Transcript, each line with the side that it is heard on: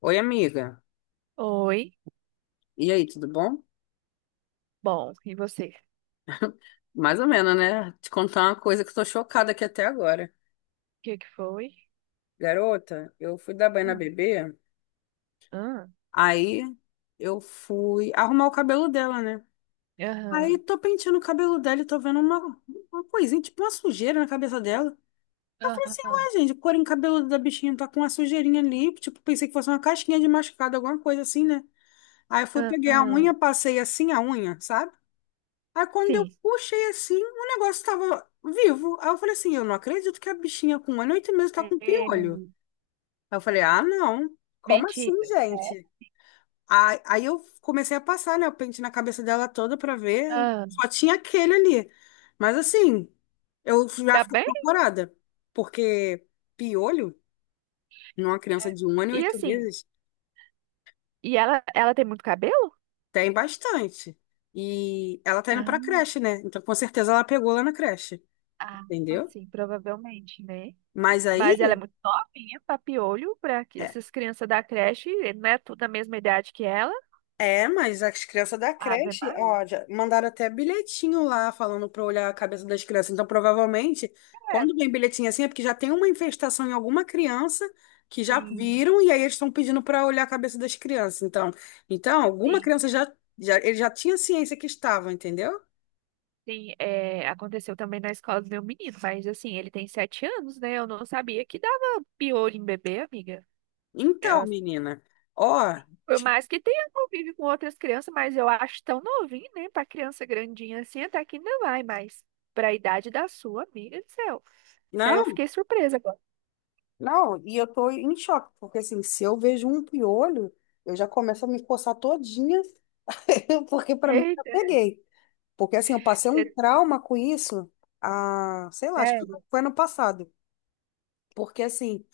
left: Oi, amiga.
right: Oi.
left: E aí, tudo bom?
right: Bom, e você? O
left: Mais ou menos, né? Te contar uma coisa que eu tô chocada aqui até agora.
right: que que foi?
left: Garota, eu fui dar banho na
right: Hum.
left: bebê,
right: Aham,
left: aí eu fui arrumar o cabelo dela, né? Aí
right: aham,
left: tô penteando o cabelo dela e tô vendo uma coisinha, tipo uma sujeira na cabeça dela. Eu falei assim,
right: aham,
left: ué, gente, o couro cabeludo da bichinha tá com uma sujeirinha ali. Tipo, pensei que fosse uma casquinha de machucado, alguma coisa assim, né? Aí eu fui, peguei a unha,
right: aham.
left: passei assim a unha, sabe? Aí quando eu
right: Sim.
left: puxei assim, o negócio tava vivo. Aí eu falei assim, eu não acredito que a bichinha com 1 ano e 8 meses tá com
right: É,
left: piolho. Aí eu falei, ah, não. Como assim,
right: mentira. É,
left: gente? Aí eu comecei a passar, né, o pente na cabeça dela toda pra ver.
right: ah,
left: Só tinha aquele ali. Mas assim, eu já
right: tá
left: fiquei
right: bem?
left: apavorada. Porque piolho, numa criança
right: É.
left: de um ano e
right: E
left: oito
right: assim,
left: meses,
right: e ela tem muito cabelo?
left: tem bastante. E ela tá indo pra
right: Ah,
left: creche, né? Então com certeza ela pegou lá na creche,
right: ah,
left: entendeu?
right: assim, provavelmente, né?
left: Mas aí.
right: Mas ela é muito novinha, papiolho, pra que
left: É,
right: essas crianças da creche, não é tudo da mesma idade que ela.
left: é, mas as crianças da
right: Ave
left: creche,
right: Maria,
left: ó, já mandaram até bilhetinho lá falando pra olhar a cabeça das crianças. Então, provavelmente, quando vem bilhetinho assim, é porque já tem uma infestação em alguma criança que já
right: sim,
left: viram e aí eles estão pedindo pra olhar a cabeça das crianças. Então alguma
right: sim.
left: criança ele já tinha ciência que estava, entendeu?
right: Sim, é, aconteceu também na escola do meu menino, mas assim, ele tem sete anos, né? Eu não sabia que dava piolho em bebê, amiga.
left: Então,
right: Eu-
left: menina, ó,
right: por
left: ti-
right: mais que tenha convívio com outras crianças, mas eu acho tão novinho, né? Pra criança grandinha assim, até que ainda vai, mas pra idade da sua, amiga do céu. Até eu
left: não,
right: fiquei surpresa agora.
left: não, e eu tô em choque, porque assim, se eu vejo um piolho, eu já começo a me coçar todinha, porque pra mim eu já
right: Eita,
left: peguei. Porque assim, eu passei um
right: é
left: trauma com isso, sei lá, acho que
right: sério?
left: foi ano passado. Porque assim,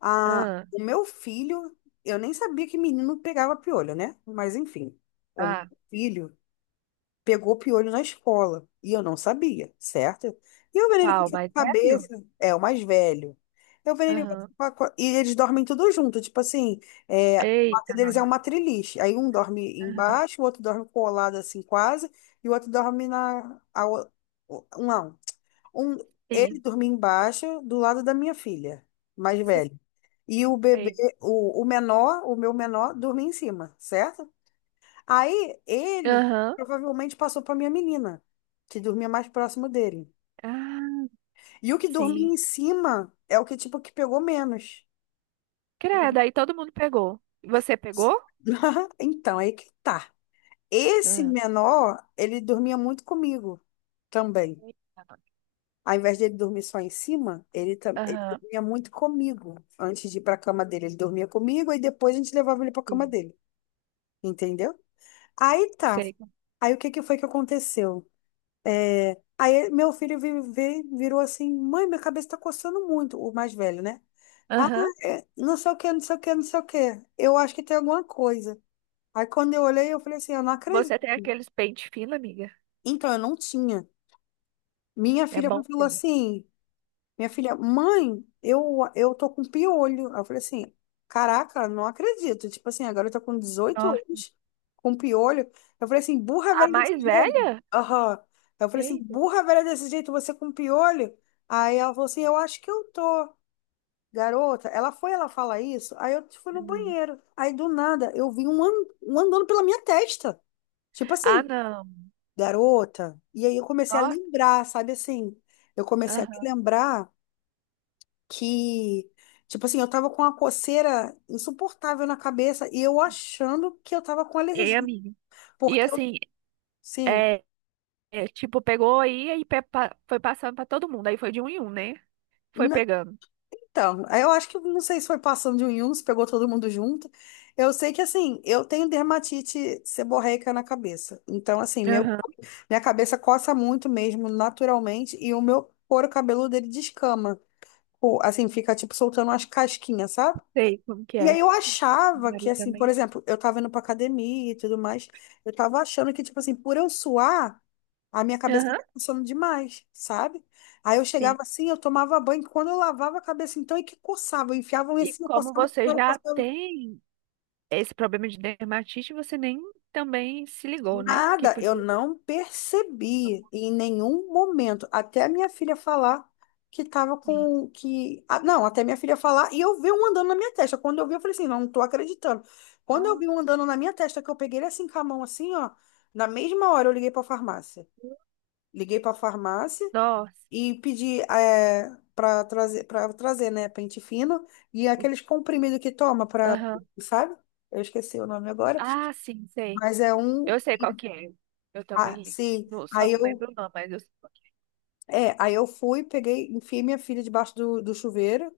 left: a,
right: Ah,
left: o meu filho, eu nem sabia que menino pegava piolho, né? Mas enfim, o meu
right: ah,
left: filho pegou piolho na escola. E eu não sabia, certo? E eu vendo ele com
right: qual?
left: essa
right: Mais
left: cabeça,
right: velho?
left: é o mais velho. Eu vendo ele com
right: Aham.
left: essa e eles dormem tudo junto, tipo assim, é, a quarto
right: Eita,
left: deles
right: nós.
left: é uma triliche. Aí um dorme
right: Aham.
left: embaixo, o outro dorme colado assim quase, e o outro dorme na a o- não, um ele
right: Sim,
left: dormia embaixo do lado da minha filha, mais velha. E o bebê,
right: sei.
left: o menor, o meu menor, dormia em cima, certo? Aí ele
right: Aham.
left: provavelmente passou para minha menina, que dormia mais próximo dele.
right: Ah,
left: E o que dormia
right: sim.
left: em cima é o que tipo que pegou menos.
right: Credo, aí todo mundo pegou. Você pegou?
left: Então, aí que tá. Esse
right: Hum.
left: menor, ele dormia muito comigo também. Ao invés dele dormir só em cima, ele
right: Aham.
left: dormia muito comigo antes de ir para a cama dele. Ele dormia comigo e depois a gente levava ele para a cama
right: Sim.
left: dele. Entendeu? Aí tá.
right: Sei.
left: Aí o que que foi que aconteceu? É, aí meu filho virou assim, mãe, minha cabeça tá coçando muito, o mais velho, né? Ah,
right: Aham.
left: é, não sei o que, não sei o que, não sei o que. Eu acho que tem alguma coisa. Aí quando eu olhei, eu falei assim, eu não acredito.
right: Você tem aqueles pente fino, amiga?
left: Então, eu não tinha. Minha
right: É
left: filha
right: bom
left: falou
right: ter.
left: assim, minha filha, mãe, eu tô com piolho. Aí eu falei assim, caraca, não acredito. Tipo assim, agora eu tô com dezoito
right: Nossa.
left: anos, com piolho. Eu falei assim, burra
right: A
left: velha desse
right: mais
left: jeito.
right: velha?
left: Aham. Eu falei assim,
right: Eita.
left: burra velha desse jeito, você com piolho? Aí ela falou assim, eu acho que eu tô. Garota, ela foi, ela fala isso. Aí eu fui no
right: Hum.
left: banheiro. Aí do nada, eu vi um andando pela minha testa. Tipo
right: Ah,
left: assim,
right: não.
left: garota. E aí eu comecei a
right: Nossa,
left: lembrar, sabe assim? Eu comecei a
right: aham,
left: lembrar que, tipo assim, eu tava com uma coceira insuportável na cabeça e eu achando que eu tava com
right: ei,
left: alergia,
right: amiga. E
left: porque eu,
right: assim,
left: sim,
right: é, é, tipo, pegou aí e foi passando pra todo mundo. Aí foi de um em um, né? Foi
left: na-
right: pegando.
left: então, aí eu acho que, não sei se foi passando de um em um, se pegou todo mundo junto, eu sei que, assim, eu tenho dermatite seborreica na cabeça, então, assim, meu,
right: Aham.
left: minha cabeça coça muito mesmo, naturalmente, e o meu couro cabeludo, ele descama. Assim, fica, tipo, soltando umas casquinhas, sabe?
right: Sei como que
left: E
right: é.
left: aí eu
right: Meu
left: achava que,
right: marido
left: assim, por
right: também.
left: exemplo, eu tava indo pra academia e tudo mais, eu tava achando que, tipo assim, por eu suar, a minha cabeça tava
right: Aham.
left: funcionando demais, sabe? Aí eu
right: Sim.
left: chegava assim, eu tomava banho, quando eu lavava a cabeça, então, e que coçava, eu enfiava um
right: E
left: assim, eu
right: como
left: coçava.
right: você já tem. Esse problema de dermatite você nem também se ligou, né? Que
left: Nada, eu
right: podia.
left: não percebi em nenhum momento, até a minha filha falar que tava
right: Sim.
left: com que, ah, não, até minha filha falar e eu vi um andando na minha testa. Quando eu vi, eu falei assim, não, não tô acreditando. Quando eu vi
right: Nossa.
left: um andando na minha testa, que eu peguei ele assim com a mão assim, ó, na mesma hora eu liguei pra farmácia. Liguei pra farmácia
right: Nossa.
left: e pedi para trazer, né, pente fino e aqueles comprimidos que toma para,
right: Aham.
left: sabe? Eu esqueci o nome agora,
right: Ah, sim, sei.
left: mas é um
right: Eu sei qual que é. Eu também
left: ah,
right: li.
left: sim.
right: Não, Só
left: Aí
right: não
left: eu,
right: lembro não, mas eu sei qual que
left: é, aí eu fui, peguei, enfiei minha filha debaixo do chuveiro.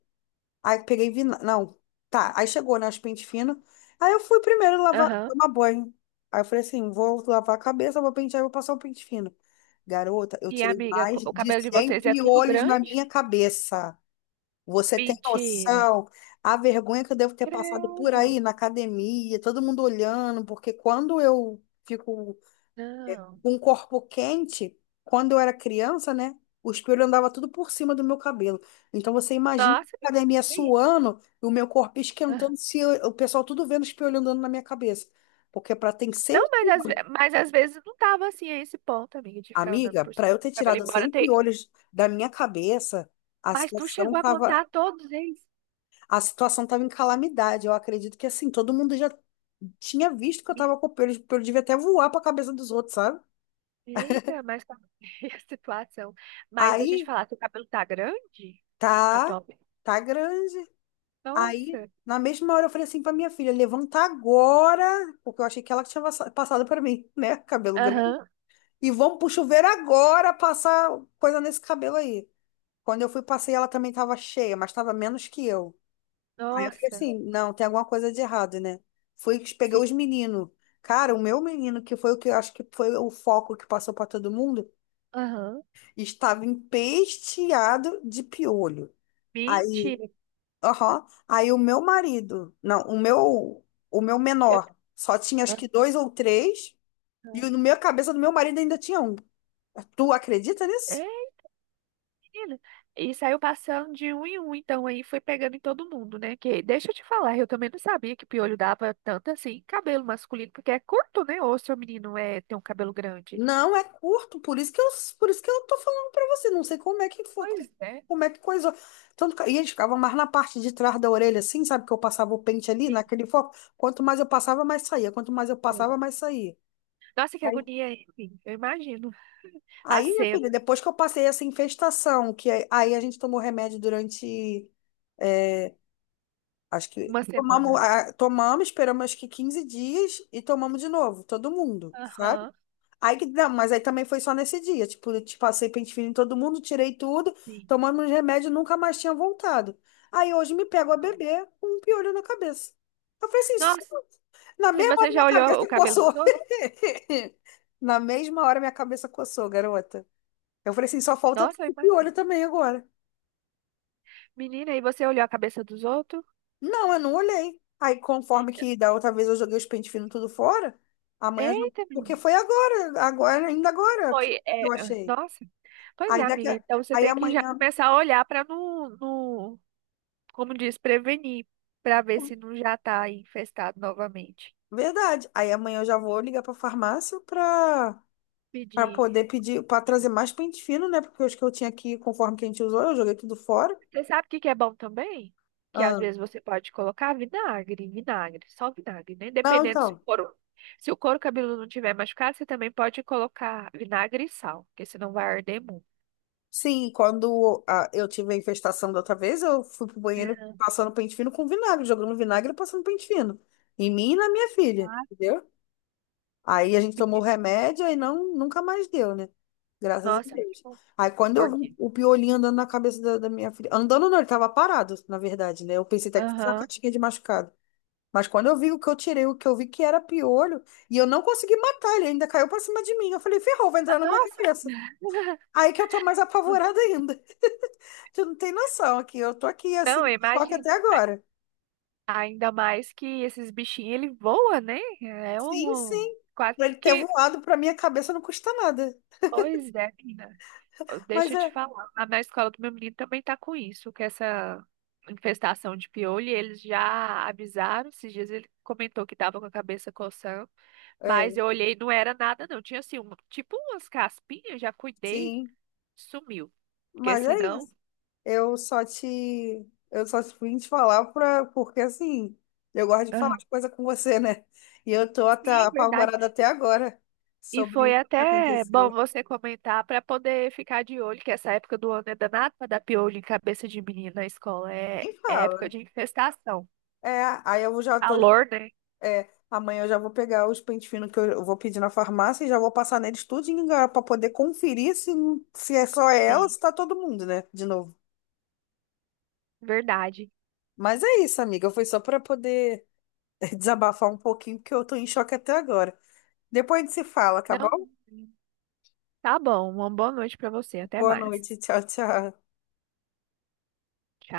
left: Aí peguei, vi, não, tá. Aí chegou, né, os pente fino. Aí eu fui primeiro
right: é.
left: lavar,
right: Aham.
left: tomar banho. Aí eu falei assim, vou lavar a cabeça, vou pentear, vou passar o pente fino. Garota, eu
right: E
left: tirei
right: amiga,
left: mais
right: o
left: de
right: cabelo de
left: 100
right: vocês é tudo
left: piolhos na
right: grande?
left: minha cabeça. Você tem
right: Mentira.
left: noção? A vergonha que eu devo ter passado por
right: Credo.
left: aí na academia, todo mundo olhando, porque quando eu fico
right: Não.
left: um corpo quente, quando eu era criança, né? O espelho andava tudo por cima do meu cabelo. Então você imagina
right: Nossa,
left: a academia
right: que isso?
left: suando e o meu corpo esquentando,
right: Aham.
left: se eu- o pessoal tudo vendo o espelho andando na minha cabeça. Porque para ter
right: Não,
left: sempre,
right: mas mas às vezes não tava assim a esse ponto, amiga, de ficar andando
left: amiga,
right: por
left: para
right: cima
left: eu
right: do
left: ter
right: cabelo,
left: tirado
right: embora
left: 100
right: tenha.
left: piolhos da minha cabeça, a
right: Mas tu
left: situação
right: chegou a
left: tava,
right: contar todos eles?
left: a situação tava em calamidade. Eu acredito que assim, todo mundo já tinha visto que eu tava com piolho, o piolho devia até voar para a cabeça dos outros, sabe?
right: Eita, mas tá a situação. Mas deixa eu te
left: Aí,
right: falar, seu cabelo tá grande
left: tá.
right: atualmente?
left: Tá grande. Aí,
right: Nossa.
left: na mesma hora, eu falei assim pra minha filha: levanta agora, porque eu achei que ela tinha passado pra mim, né? Cabelo grande.
right: Aham.
left: E vamos pro chuveiro agora passar coisa nesse cabelo aí. Quando eu fui, passei, ela também tava cheia, mas tava menos que eu. Aí eu falei
right: Nossa.
left: assim: não, tem alguma coisa de errado, né? Fui, peguei
right: Sim.
left: os meninos. Cara, o meu menino, que foi o que eu acho que foi o foco que passou pra todo mundo,
right: Aham.
left: estava empesteado de piolho. Aí.
right: Mentira.
left: Aham. Aí o meu marido, não, o meu
right: Eu-
left: menor, só tinha acho que dois ou três, e
right: Aham.
left: no meu cabeça do meu marido ainda tinha um. Tu acredita nisso?
right: É, menina. E saiu passando de um em um, então aí foi pegando em todo mundo, né? Que, deixa eu te falar, eu também não sabia que piolho dava tanto assim em cabelo masculino, porque é curto, né? Ou seu menino é, tem um cabelo grande.
left: Não, é curto, por isso que eu, tô falando pra você, não sei como é que foi,
right: Pois é.
left: como é que coisou. Tanto, e eles ficavam mais na parte de trás da orelha, assim, sabe, que eu passava o pente ali,
right: Sim,
left: naquele foco. Quanto mais eu passava, mais saía, quanto mais eu
right: sim.
left: passava, mais saía.
right: Nossa, que agonia, hein? Eu imagino. A
left: Aí, minha
right: cena,
left: filha, depois que eu passei essa infestação, que aí a gente tomou remédio durante, é, acho que
right: uma
left: tomamos,
right: semana.
left: tomamos, esperamos acho que 15 dias e tomamos de novo, todo mundo, sabe?
right: Aham.
left: Aí que não, mas aí também foi só nesse dia, tipo, eu te passei pente fino em todo mundo, tirei tudo,
right: Sim.
left: tomamos os remédios, nunca mais tinha voltado. Aí hoje me pego a beber com um piolho na cabeça. Eu falei assim,
right: Nossa,
left: na
right: e
left: mesma
right: você
left: hora minha
right: já olhou o
left: cabeça
right: cabelo
left: coçou.
right: dos outros?
left: Na mesma hora minha cabeça coçou, garota. Eu falei assim, só falta tu
right: Nossa, eu
left: de
right: imagino.
left: olho também agora.
right: Menina, e você olhou a cabeça dos outros?
left: Não, eu não olhei. Aí, conforme que da outra vez eu joguei os pente fino tudo fora, amanhã eu jogo.
right: Eita,
left: Porque
right: menina.
left: foi agora, agora, ainda agora
right: Foi,
left: que
right: é,
left: eu achei.
right: nossa. Pois é,
left: Aí daqui
right: amiga.
left: a...
right: Então você
left: Aí
right: tem que já
left: amanhã...
right: começar a olhar para não, não, como diz, prevenir, para ver se não já tá infestado novamente.
left: Verdade. Aí amanhã eu já vou ligar pra farmácia pra
right: Pedir.
left: poder pedir, pra trazer mais pente fino, né? Porque os que eu tinha aqui, conforme que a gente usou, eu joguei tudo fora.
right: Você sabe o que que é bom também? Que às
left: Ah.
right: vezes você pode colocar vinagre, só vinagre, né?
left: Não,
right: Dependendo se o
left: então.
right: couro, se o couro cabeludo não tiver machucado, você também pode colocar vinagre e sal, porque senão vai arder muito.
left: Sim, quando eu tive a infestação da outra vez, eu fui pro banheiro
right: Aham.
left: passando pente fino com vinagre, jogando vinagre e passando pente fino. Em mim e na minha filha,
right: Ah,
left: entendeu? Aí a gente tomou
right: porque-
left: remédio e não, nunca mais deu, né? Graças a
right: nossa, que
left: Deus.
right: bom.
left: Aí quando eu
right: Por
left: vi
right: quê?
left: o piolinho andando na cabeça da minha filha. Andando não, ele tava parado, na verdade, né? Eu pensei até que fosse uma
right: Aham.
left: caixinha de machucado. Mas quando eu vi o que eu tirei, o que eu vi que era piolho, e eu não consegui matar, ele ainda caiu pra cima de mim. Eu falei, ferrou, vai
right: Ah,
left: entrar na minha
right: nossa!
left: cabeça. Aí que eu tô mais apavorada ainda. Tu não tem noção aqui. Eu tô aqui assim,
right: Não,
left: em choque
right: imagina.
left: até
right: A-
left: agora.
right: ainda mais que esses bichinhos, ele voa, né? É
left: Sim,
right: um um-
left: sim.
right: quase
left: Pra ele ter
right: que...
left: voado pra minha cabeça não custa nada.
right: Pois é, menina.
left: Mas
right: Deixa eu te
left: é,
right: falar, lá na escola do meu menino também tá com isso, com essa infestação de piolho, e eles já avisaram, esses dias ele comentou que tava com a cabeça coçando, mas
left: é,
right: eu olhei, não era nada não, tinha assim, um, tipo umas caspinhas, já cuidei,
left: sim.
right: sumiu, porque
left: Mas é
right: senão...
left: isso. Eu só te, eu só te vim te falar pra, porque assim, eu gosto de falar
right: Aham.
left: as coisas com você, né? E eu tô até
right: Sim, verdade.
left: apavorada até agora
right: E
left: sobre
right: foi
left: o que
right: até bom
left: aconteceu.
right: você comentar para poder ficar de olho, que essa época do ano é danada para dar piolho em cabeça de menino na escola. É,
left: Nem
right: é época
left: fala.
right: de infestação.
left: É, aí eu já tô
right: Calor, né?
left: É, amanhã eu já vou pegar os pente finos que eu vou pedir na farmácia e já vou passar neles tudinho para poder conferir se, se é só ela,
right: Sim,
left: se tá todo mundo, né? De novo.
right: verdade.
left: Mas é isso, amiga. Foi só para poder desabafar um pouquinho, porque eu tô em choque até agora. Depois a gente se fala, tá bom?
right: Não, tá bom. Uma boa noite pra você. Até
left: Boa
right: mais.
left: noite. Tchau, tchau.
right: Tchau.